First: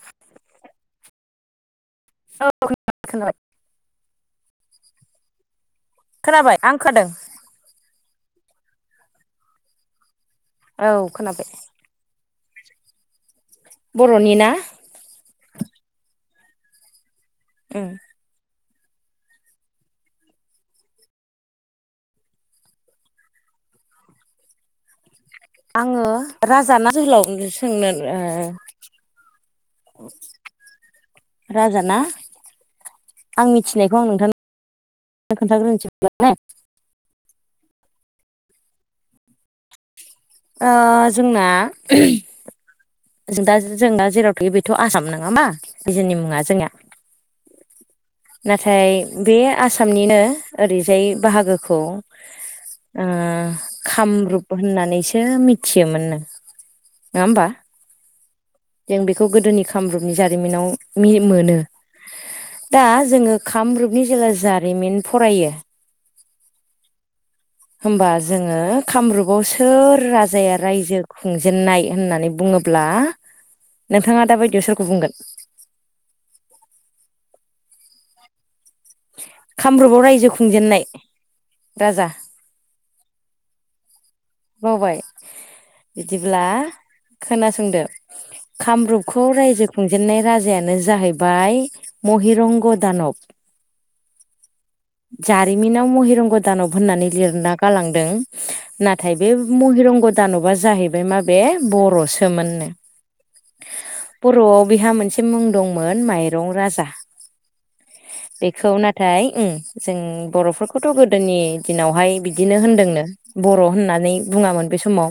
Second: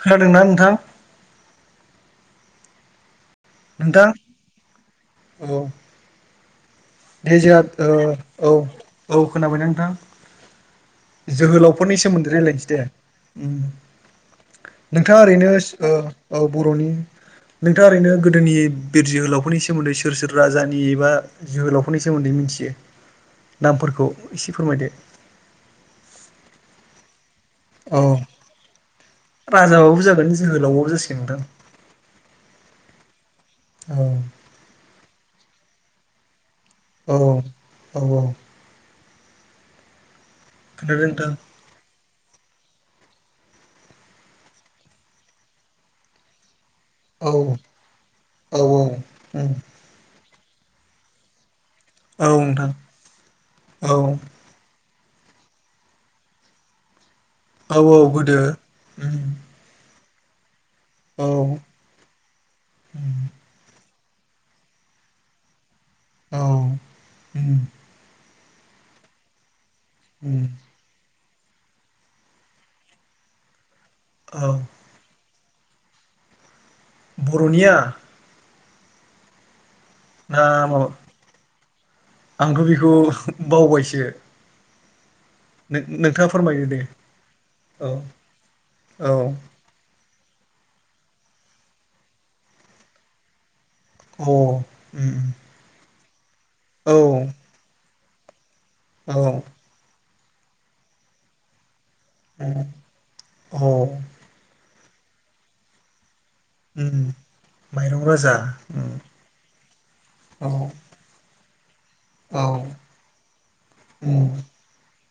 [inaudible] खोनादोंना नोंथां? औ खोनाबाय [unintelligible] नोंथां [inaudible] औ खोनाबाय आं खोनादों दे जोंहा ओ औ औ खोनाबायना नोंथां? औ खोनाबाय जोहोलावफोरनि सोमोन्दै रायलायनोसै दे ओम बर'नि ना [inaudible] नोंथाङा ओरैनो ओ ओ बर'नि उम नोंथाङा ओरैनो गोदोनि बिर जोहोलावफोरनि सोमोन्दै सोर सोर राजानि एबा जोहोलाव फोरनि सोमोन्दै मिथियो नामफोरखौ एसे फोरमायदो आङो राजा ना जोहोलाव सोंनो औ ओ राजाबाबो जागोन जोहोलावबाबो जासिगोन नोंथां। राजाना आं औ मिथिनायखौ आं नोंथां [inaudible] खोन्थाग्रोनोसै [inaudible] औ [inaudible] औऔ ओ खोनादों नोंथां जोंना जों दा जों दा जेराव थायो बेथ' आसाम नोङा [inaudible] ना बि जोंनि मुङा जोंनिया औ [inaudible] औ नाथाय बे उम आसामनिनो ओरैजाय बाहागोखौ औ नोंथां ओ औ खामरुप होननानै सो मिथियोमोन नो, नङा होमबा? औ औ गोदो जों बेखौ उम गोदोनि खामरुपनि जारिमिनाव मि औ मोनो। दा जोङो खामरुप नि जेला जारिमिन फरायो औ होमबा जोङो कामरुपाव सोर राजाया रायजो खुंजेनन्नाय होननानै बुङोब्ला, नोंथाङा औ दाबायदियाव सोरखौ बुंगोन? बर'निया कामरुपाव रायजो आ खुंजेननाय माबा राजा [inaudible] आंथ' बेखौ बावबायसो। बावबाय [inaudible] नोंथाङा बिदिब्ला फोरमायदो दे खोनासंदो औ औ कामरुपखौ रायजो खुं जेननाय राजायानो जाहैबाय महिरंग दानब। अ उम रंग दानब होननानै लिरना गालांदों नाराय बे महिरंग दानबा जाहैबाय माबे बरसोमोननो औ बर'आव बैहा मोनसे मुं दंमोन माइरं राजा माइरं राजा बेखौ नाथाय उं जों औ बर'फोरखौथ' गोदोनि दिनावहाय औ बिदिनो होनदोंनो बर' होननानै बुंङामोन बे समाव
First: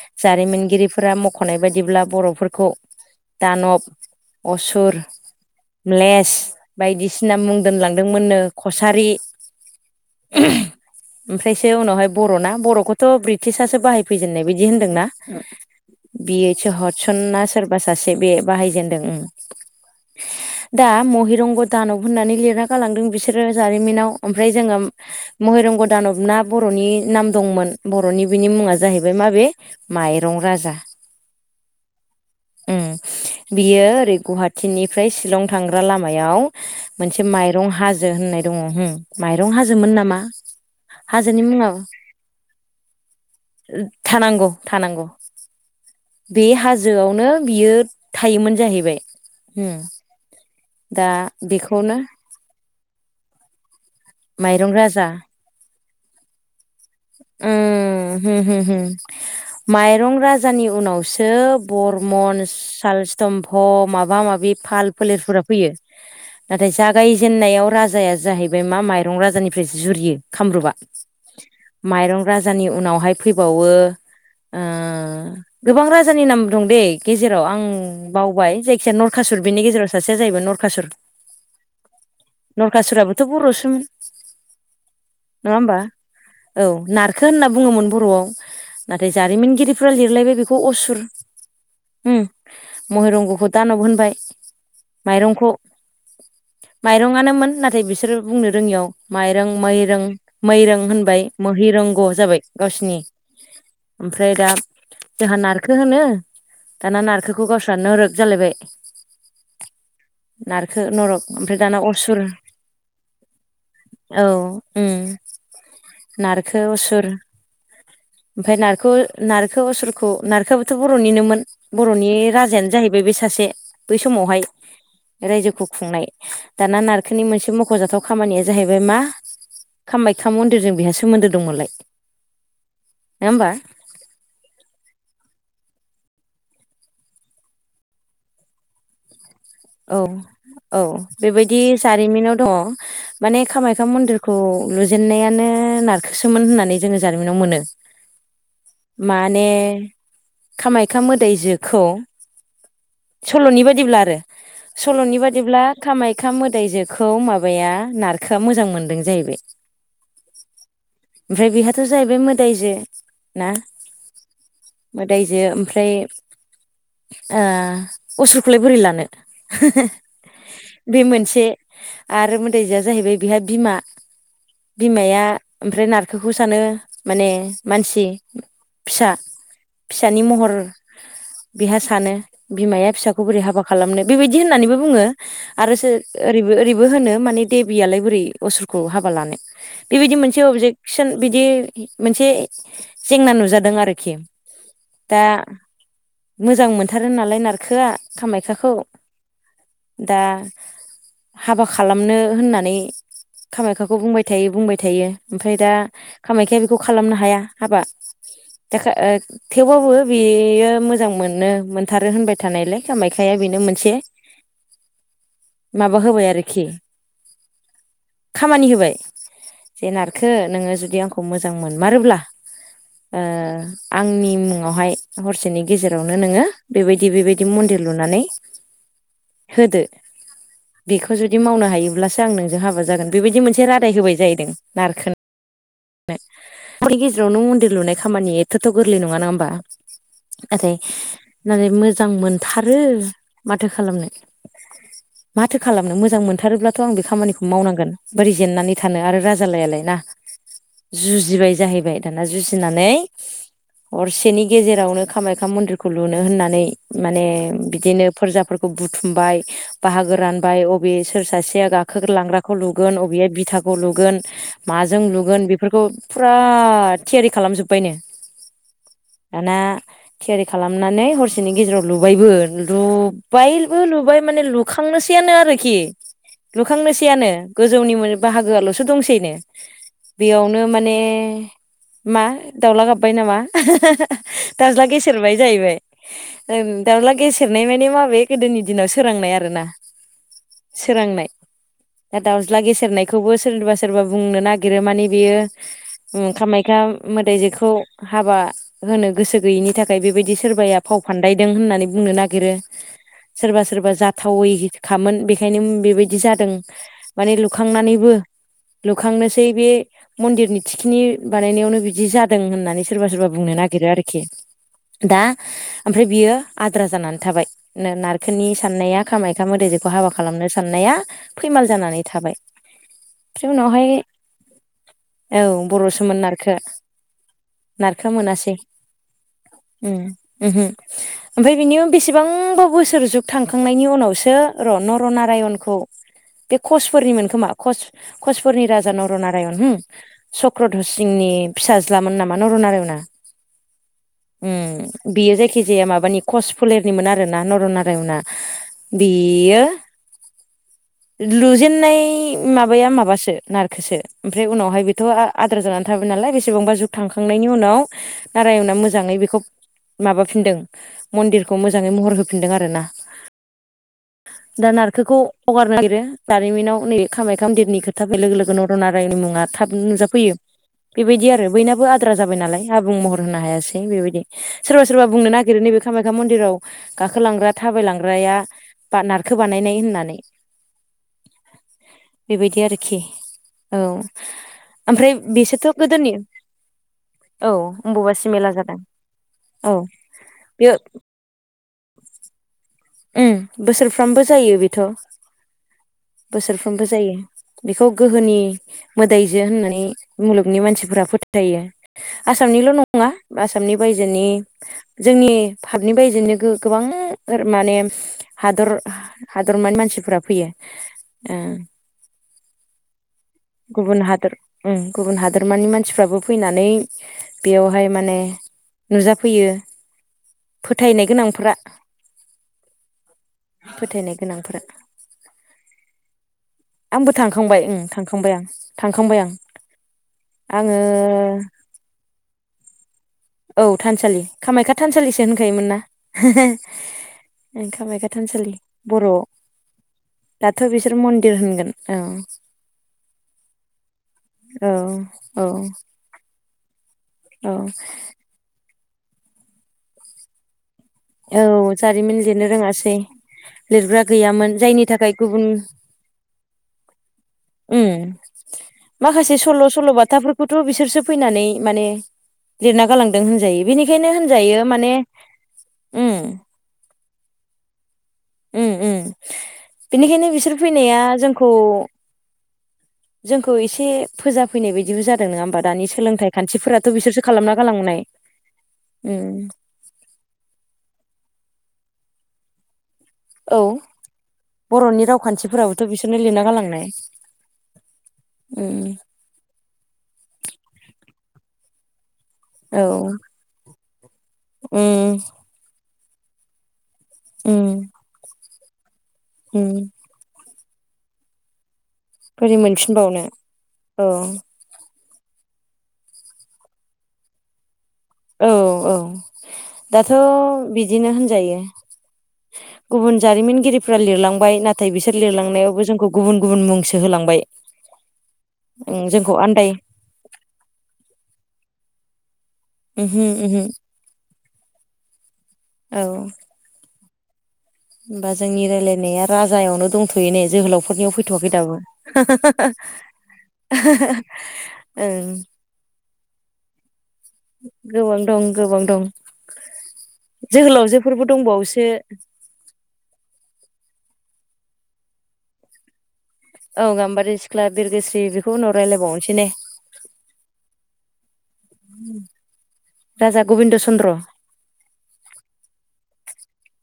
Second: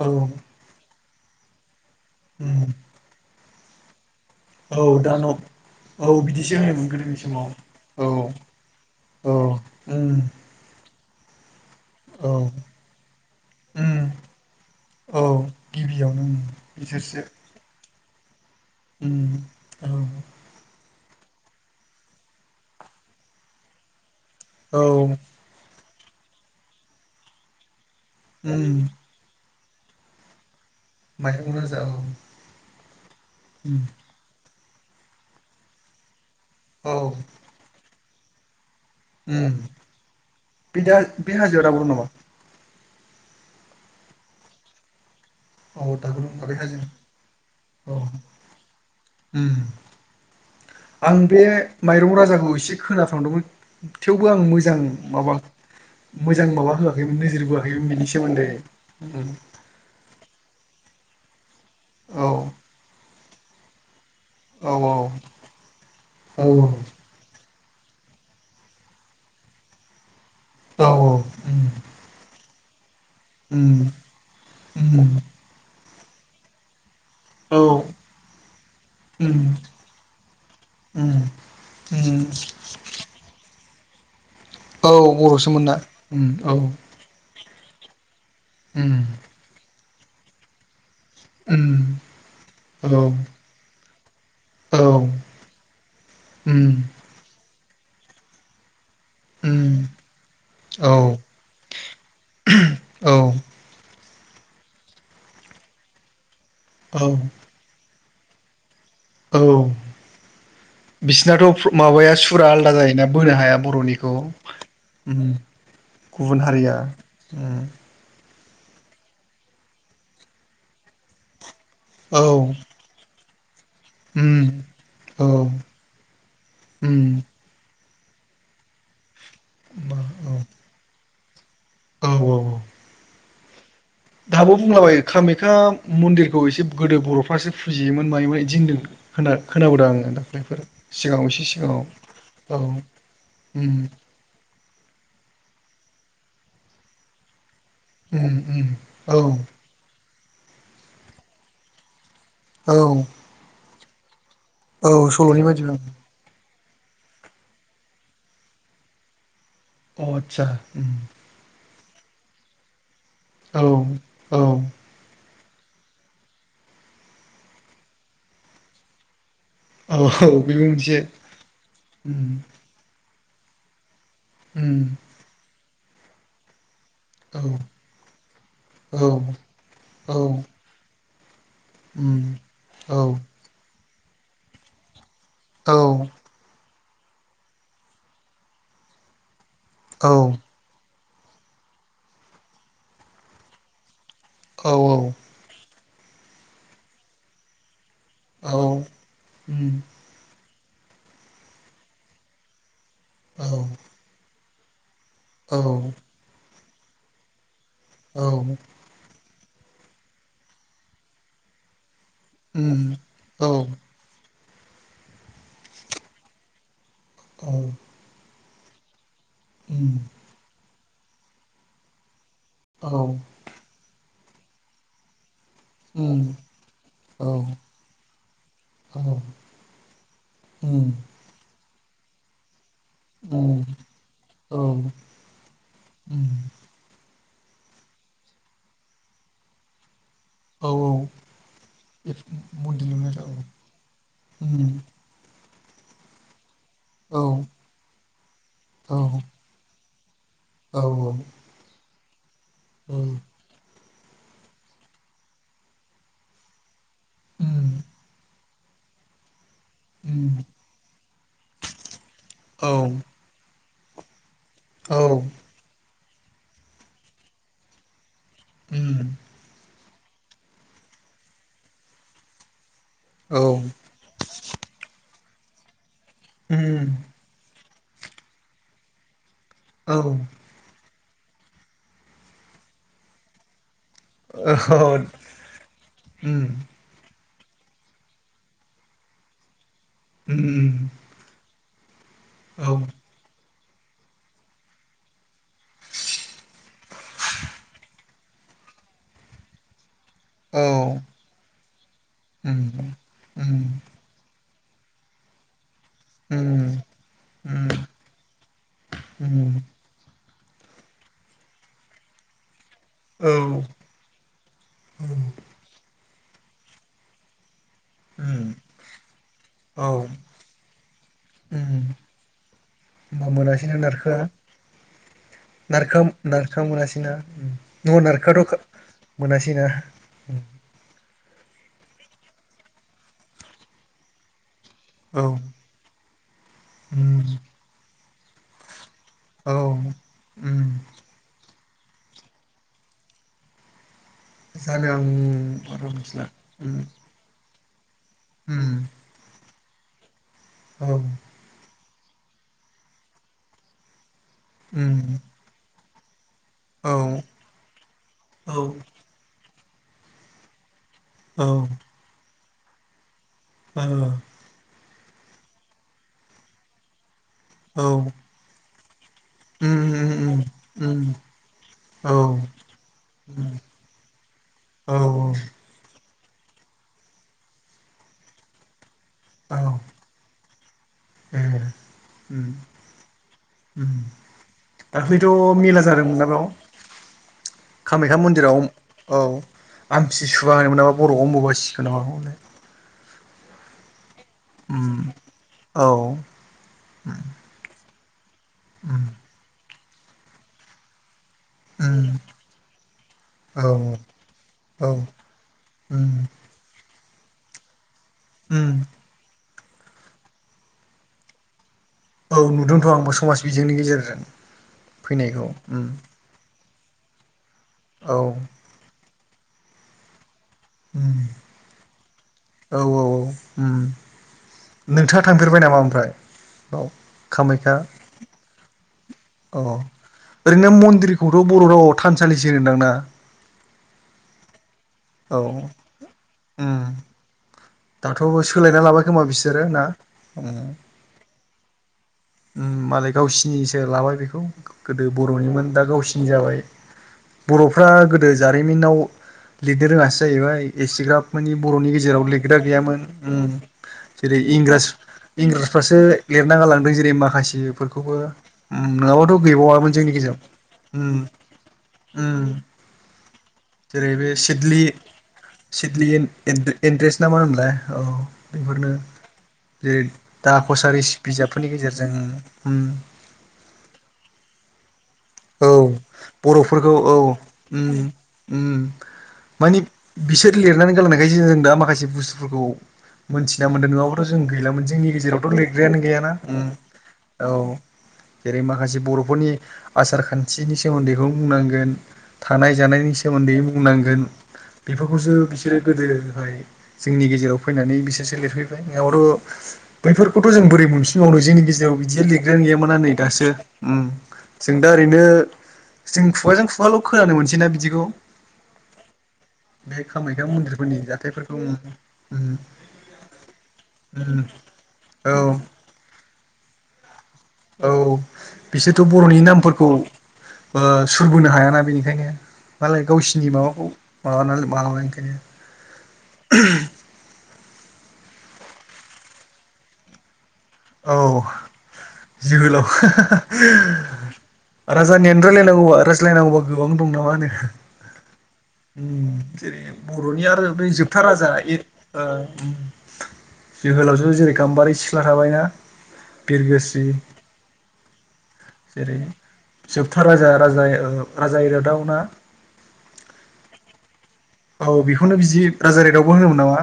औ जारिमिनगिरिफोरा मख'नाय बायदिब्ला बर'फोरखौ दानब औ असुर दानब औ म्लेस बिदिसो होनोमोन गोदोनि बायदिसिना समाव मुं औ दोनलांदोंमोननो खसारि औ [unintelligible] ओमफ्रायसो उनावहाय औ बरना बरखौ- थ ब्रिटिसासो बाहाय फैजेननाय बायदि होनदोंना औ गिबियावनो बिओससो हरसन बिसोरसो ना सोरबा सासे बे बाहायजेनदों उम दा महिरंग‌दानब होननानै लिरना गालांदों बिसोरो जारिमिनाव ओमफ्राय जोंङो औ महिरंग दानबना बरनि नाम दंमोन बरनि बिनि मुङा उम जाहैबाय माबे माइरं राजा माइरं राजा औ उम टिननिफ्राय शिलं थांग्रा लामायाव औ मोनसे माइरं हाजो होननाय दंङ हम माइरं उम हाजोमोन नामा बे दा बे हाजोनि हाजोआव मुङाव दाबो ओद दं नामा थानांगौ थानांगौ औ द बे हाजोआवनो बियो थायोमोन जाहैबाय उम हम आं बे माइरं राजाखौ एसे खोना संदोंमोन थेवबो आं माइरं मोजां राजा माबा मोजां माबा होआखैमोन नोजोर बोआखैमोन बिनि उम होम सोमोन्दै उम जानि उनावसो औ बरमन साल स्थम मा माबा माबि औ फाल फोलेरफोरा फै औ नाथाय जागायजेननायाव राजाया जाहैबाय मा माइरं राजानिफ्रायसो जुरियो औ औ उम रं राजानि उनावहाय फैबावो ओ उम उम गोबां राजानि नाम दं दैे गेजेराव औ आं बावबाय जायखिया उम नरखासुर बिनि गेजेराव सासेया जाहैबाय नरखासुर उम उम नरखासुराबोथ बरसोमोन औ नङा बरसोमोनना होमबा उम ओ औ नारखो होनना बुंङोमोन बरआव उम नाथाय जारिमिनगिरिफ्रा लिरलायबाय बेखौ असुर औ उम औ महिरंगखौ दानाब होनबाय माइरंखौ माइरंआनोमोन नाथाय बिसोरो बुंनो रोङियाव माइरं मैरं मैरं होनबाय मोहिरंग जाबाय गावसिनि औ ओमफ्राय दा जोंहा नारखो होनो दाना औ नारखोखौ गावस्रा नोरोग जालायबाय औ नारखो नरक बिसिनाथ ओमफ्राय फ्रु दाना माबाया असुर सुरा आलदा जायोना बोनो हाया बरनिखौ औ उम गुबुन हारिया उम ओमफाय नारख नारखो असुरखौ नारखोआबोथ बरनिनोमोन बर'नि औ राजायानो जाहैबाय बे सासे बै उम, समावहाय औ रायजोखौ खुंनाय दाना उम, नारखोनि मोनसे मख'जाथाव खामानिया जाहैबाय मा मा- औ कामाख्या मन्दिरजों बेहा सोमोन्दो दंमोनलाय औ नङा होमबा दाबो बुंलाबायो कामाख्या मन्दिरखौ एसे गोदो बरफ्रासो फुजियोमोन मायोमोन आदि होनदों खोना खोनाबोदों औ आङो दाख्लैफोर औ सिगाङाव एसे बेबायदि सिगाङाव जारिमिनाव औ दंङ माने उम, कामाख्या मन्दिरखौ लुजेनन्नायानो नारखोसोमोन होननानै जोंङो जारिमिनाव मोनो उम, उम, औ माने। कामाख्या मोदायजोखौ औ सल'नि बायदिब्ला औ सल'नि बादिब्ला बायदिबा खामायख्या मो दायजोखौ माबाया नारखोआ मोजां मोनदों जाहैबाय। अ आत्सा ओम थ' जाहैबाय मोदायजो। औ औ बि ओमफ्राय ओ असुरखौलाय बोरै लानो। औ बेबो बे मोनसे औ आरो मोदायजोआ जाहैबाय। बेहा बिमा बिमाया ओमफ्राय नारखोखौ सानो। माने औ मानसि फिसा औ औ फिसानि महर । बेहा सानो उम बिमाया औ फिसाखौ बोरै हाबा खालामनो बेबायदि होननानैबो बुङो । औ आरो ओरैबो ओरैबो होनो माने देबियालाय बोरै असुरखौ हाबा लानो। बेबायदि मोनसे अबजेकसन बिदि मोनसे जेंना नुजादों आरोखि । औ औ मोजां मोनथारो नालाय नारखोआ कामाख्याखौ दा हाबा खालामनो होननानै खामाख्याखौ बुंबाय थायो बुंबाय थायो। ओमफ्राय दा कामाख्याया बेखौ खालामनो हाया हाबा दा ओ थेवबाबो बेयो मोजां मोनो मोनथारो होनबाय उम थानायलाय कामाख्याया औ उम बेनो औ मोनसे माबा होबाय आरोखि औ खामानि होबाय जे नारखो नोङो जुदि आंखौ मोजां मोनमारोब्ला। आंनि मुङावहाय हरसे नि गेजेरावनो नोङो बेबायदि बेबायदि औ मन्दिर लुनानै औ होदो उम बेखौ जुदि मावनो हायोब ब्लासो आं नोंजों हाबा जागोन बेबायदि उम मोनसे रादाय होबाय जाहैदों औ नारखोन उम नो गेजेराव नों मन्दिर लुनाय खामानि एथ'थ' गोरलै नङा ना होमबा? औ नाथाय नालाय मोजां मोनथारो माथो खालामनो? ओम माथो खालामनो मोजां मोनथारोब्लाथ' आं बे खामानिखौ मावनांगोन बोरै जेननानै थानो औ आरो राजालायालाय ना औ जुजिबाय जाहैबाय दाना जुजिनानै हरसेनि गेजेरावनो कामाख्या मन्दिरखौ लुनो होननानै माने उम बिदिनो फोरजाफोरखौ खौ बुथुमबाय बाहागो उम रानबाय अबे सोर सासेया गाखोग लांग्राखौ औ लुगोन अबेया बिथाखौ लुगोन औ माजों लुग बेखौ फुरा थियारि खालामजोब्बायनो उम दाना थियारि खालामनानै हरसेनि गेजेराव लुबायबो औ लुबायबो लुबाय माने लुखांनोस सेयानो आरोखि उम लुखांनोसैयानो गोजौनि बाहागोआल'सो दंसैनो । औ बेयावनो माने मा दाउला गाबबाय नामा? दाज्ला गेसेेरबाय जाहैबाय उम ओ दाउला गेसे सेरनाय माने माबे गोदोनि दिनाव सोरांनाय आरोना। उम सोरांनाय दा दाउज्ला औ गेसेेरनायखौबो सोरनिबा सोरबा बुंनो नागिरो माने बेयो कामाक्या मोदाय जेखौ हाबा होनो गोसो गैयिनि थाखाय। थाखाय बेबायदि सोरबाया फाव औ फान्दायदों होननानै बुंनो नागिरो उम उम सोरबा सोरबा जाथावै खामोन बेखायनो बेबायदि जादों उम माने उम लुखांनानैबो लुखांनोसै उम बे मन्दिरनि थिखिनि बानायनायावनो बिदि जादों होननानै सानो। सोरबा सोरबा औ बुंनो नागिरो आरोखि दा ओमफ्राय बियो आद्रा जानानै थाबाय। नारखोननि उम साननाया खामाक्या औ मोदैजोखौ हाबा उम खालामनो साननाया फैमाल जानानै थाबाय होमबा ओमफ्राय मोनासैनो उनावहाय नारखोआ औ नार बर'सोमोन नारखो नारखां मोनासैना न' नारखो मोनासै नारखाथ' मोनासै ना उम उमहो ओमफ्राय बिनि बेसेबांबा बोसोर जुग थांखांनायनि उनावसो औ रनरनारायनखौ बे उम कचफोरनिमोन खोमा क कसफोरनि राजानाव औ ारायन उम चक्रधरसिंनि फिसाज्लाोन नामा न रनारायनाआ उम जानो आं बेयो जायखि जाया बारा माबानि मिथिला कच उम फोलेरनिमोन आरो ना नरना मफ्राय उना उम बेयो औ लुजेननाय माबाया माबासो नारखोसो ओमफ्राय उनावहाय बेथ' उम आद्रा जानानै थाबाय नालाय बे बेसेबांबा जुग औ थांखांनायनि उनाव औ नारायणना मोजाङै बेखौ माबाफिनदों मन्दिरखौ मोजाङै महर होफिनदों आरो ना औ खौ हगारनो नागिरो दानिमिनाव नै खामाय खाम देरनि औ खोथा फै लोगो लोगोन न बायनि मुङा थाब उम नुजाफैयो उम उम बेबायदि आरो बयनाबो उम आद्रा औ जाबाय नालाय आबुं महर होनो हायासै बेबायदि सोरबा औ सोरबा बुंनो नागिरो नैबे खामानि खा मन्दिराव गाखोलांग्रा थाबाय लांग्राया बा नारखो बानायनाय औ होननानै ए बेबायदि उम आरोखि औ ओमफ्राय दाख्लैथ' बिसोरथ' मेला गोदोनि जादोंमोनना बेयाव औ कामाख्या अम्बुबासि मेला मन्दिराव जादों औ औ आमथि सुवा होन बेयो मोनाबा बर'आवब बय सिखौ ना हनाय उ बोसोर सफ्रामबो जायो बेथ' औ बोसोरफ्रोमबो जायो बेखौ गोहोनि मोदायजो होननानै मुलुगनि मानसिफोरा फो आसामनिल' नङा आसामनि औ बायजोनि औ जोंनि भपनि बायजोनि बिनो गोबां माने हादर हादरमानि मानसिफोरा फैयो औ नुदोंथ' आंबो समाज बिजोंनि गुबुन गेजेरजों हादोर गुबुन फैनायखौ हादोरमानि उम मानसिफ्राबो फैनानै बेयावहाय औ माने नुजाफैयो फोथायनाय उम गोनांफोरा औ औ औ फोथायनाय गोनांफोरा नोंथाङा थांफेरबाय नामा ओमफ्राय औ आंबो थांखांबाय ओं थांखांबाय आं थांखांबाय आं अ ओरैनो आङो मन्दिरखौथ' बर' रावाव थानसालिसो होनदांना औ थानसालि कामाख्या थानसालिसो औ होनखायोमोन ना उम कामाख्या दाथ' थानसालि सोलायना लाबाय बर'आव खोमा बिसोरो ना दाथ' बिसोर मन्दिर होनगोन औ मालाय गावसिनिसो लाबाय बेखौ औ गोदो औ बर'निमोन दा गावसिनि जाबाय औ बर'फ्रा गोदो जारिमिनाव लिरनो रोङासो जाहैबाय एसेग्राब मानानि औ बर'नि जारिमिन गेजेराव लिरनो लेग्रा रोङासै गैयामोन लिरग्रा जेरै गैयामोन इंराज जायनि थाखाय गुबुन इंराज फासो लिरना गालांदों जेरै मा माखासे सल' गैबावामोन सल' जोंनि गेजेराव बाथाफोरखौथ' बिसोरसो उम फैनानै माने उम लिरना गालांदों होनजायो बेनिखायनो होनजायो माने सिथलि उम एन-एन-एनट्रेस नामा होनोंलाय औ उम बेफोरनो उम जेरै बेनिखायनो बिसोर दा फैनाया कसारिस जोंखौ बिजाबफोरनि गेजेर जोंखौ एसे फोजाफैनाय बायदि औ बर'फोरखौ औ बिसोरसो खालामना गालांनाय ओम ओम उम मानि बिसोर लिरनानै गलांनायखायसो जों दा माखासे बुस्थुफोरखौ औ मोनथिना मोनदों नङाब्लाथ' जों गैलामोन बर'नि जोंनि गेजेरावथ' रावखान्थिफोराबोथ' लिरग्रायानो बिसोरनो गैयाना लिरना ओम गालांनाय औ जेरै उम माखासे बर'फोरनि सार खान्थिनि सोमोन्दैखौ बुंनांगोन थानाय औ जानायनि सोमोन्दै बुंनांगोन उम बेफोरखौसो बिसोरो गोदोहाय जोंनि गेजेराव उम फैनानै बिसोरसो लिरफैबाय' उम बैफोरखौ थ' जों बोरै मोनफिनबावनो जोंनि गेजेराव बिदि लिरग्रा बोरै गैयामोना नै मोनफिनबावनो दासो ओम औ । दा ओरैनो जों खुगाजों खुवाल' खोनानो मोनसैना बिदि औ औ बे दाथ' कामाख्या मन्दिरफोरनि बिदिनो जाथायफोरखौ होनजायो। उम उम गुबुन जारिमिनगिरिफ्रा उम लिरलांबाय नाथाय बिसोर औ लिरलांनायावबो जोंखौ गुबुन गुबुन मुंसो होलांबाय। औ ओं बिसोरथ' जोंखौ बर'नि आन्दाय नामफोरखौ ओ सुरबोनो हाया ना‌ बेनिखायनो मालाय उमहो गावसिरनि उमहो माबाखौ माबानानै माबाय औ ओंखायनो। होमबा जोंनि रायजलायनाया राजायावनो दंथ'यो ने? जोहोलावफोरनियाव औ फैथ'वाखै दाबो। जोहोलाव [unintelligible] ओं राजानियानो रायलायनांगौबा रायज्लायनांगौबा गोबां दं नामा होनो? गोबां दं गोबां दं ओम जेरै बर'नि आरो बे जोबथा जोहोलावजोफोरबो राजा इ दंबावोसो आ ओम जोहोलावजो जेरै गाम्बारि सिख्ला थाबायना औ बिरगोस्रि गाम्बारि सिख्ला बिरगोस्रि बेखौ उनाव जेरै रायलायबावनोसै ने जोबथा राजा राजा इ राजाय इरागदाव ना? सन्द्र' औ बेखौनो बिदि राजा इराग्दावबो होनोमोन नामा?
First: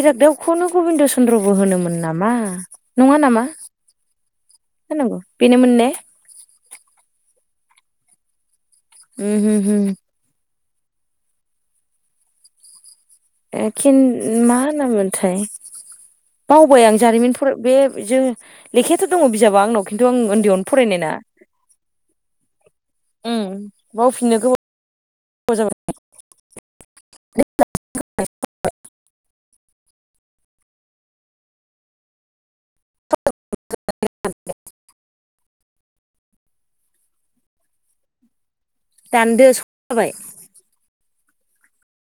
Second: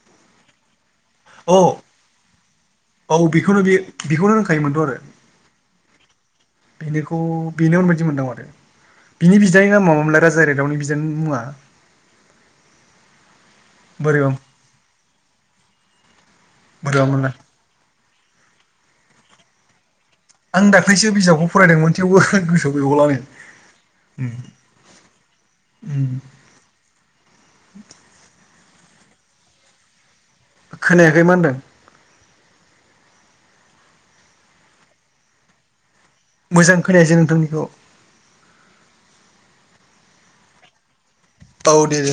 इराग्दावखौनो गबिन्द चन्द्रबो औ होनोमोन नामा? नङा औ नामा? बेखौनो बे बेखौनो होनखायोमोनथ' आरो है नोंगौ बेनोमोन ने? बेनिखौ बेनोमोनबायदि मोनदों माथो बिनि उमहो बिदानि उमहो नामा मामोनलाय राजा इरा दावनि बिदानि मुङा? एखिन बोरैबा मा होनोमोनथाय बावबाय आं जारिमिन बोरैबामोनलाय फराय बे जों लेखायाथ' दङ' बिजाबा आंनाव। खिन्थु आं उन्दैयावनो फरायनाय ना दाख्लैसो बिजाबखौ फरायदोंमोन थेवबो गोसोआव गैगावला ओं आङो। बावफिननो गोबाव जाबाय ओम। [inaudible] खोनायाखै मा होनदों? [unintelligible] मोजां खोनायासै नोंथांनिखौ। दानदो स' जाबाय। औ दे दे।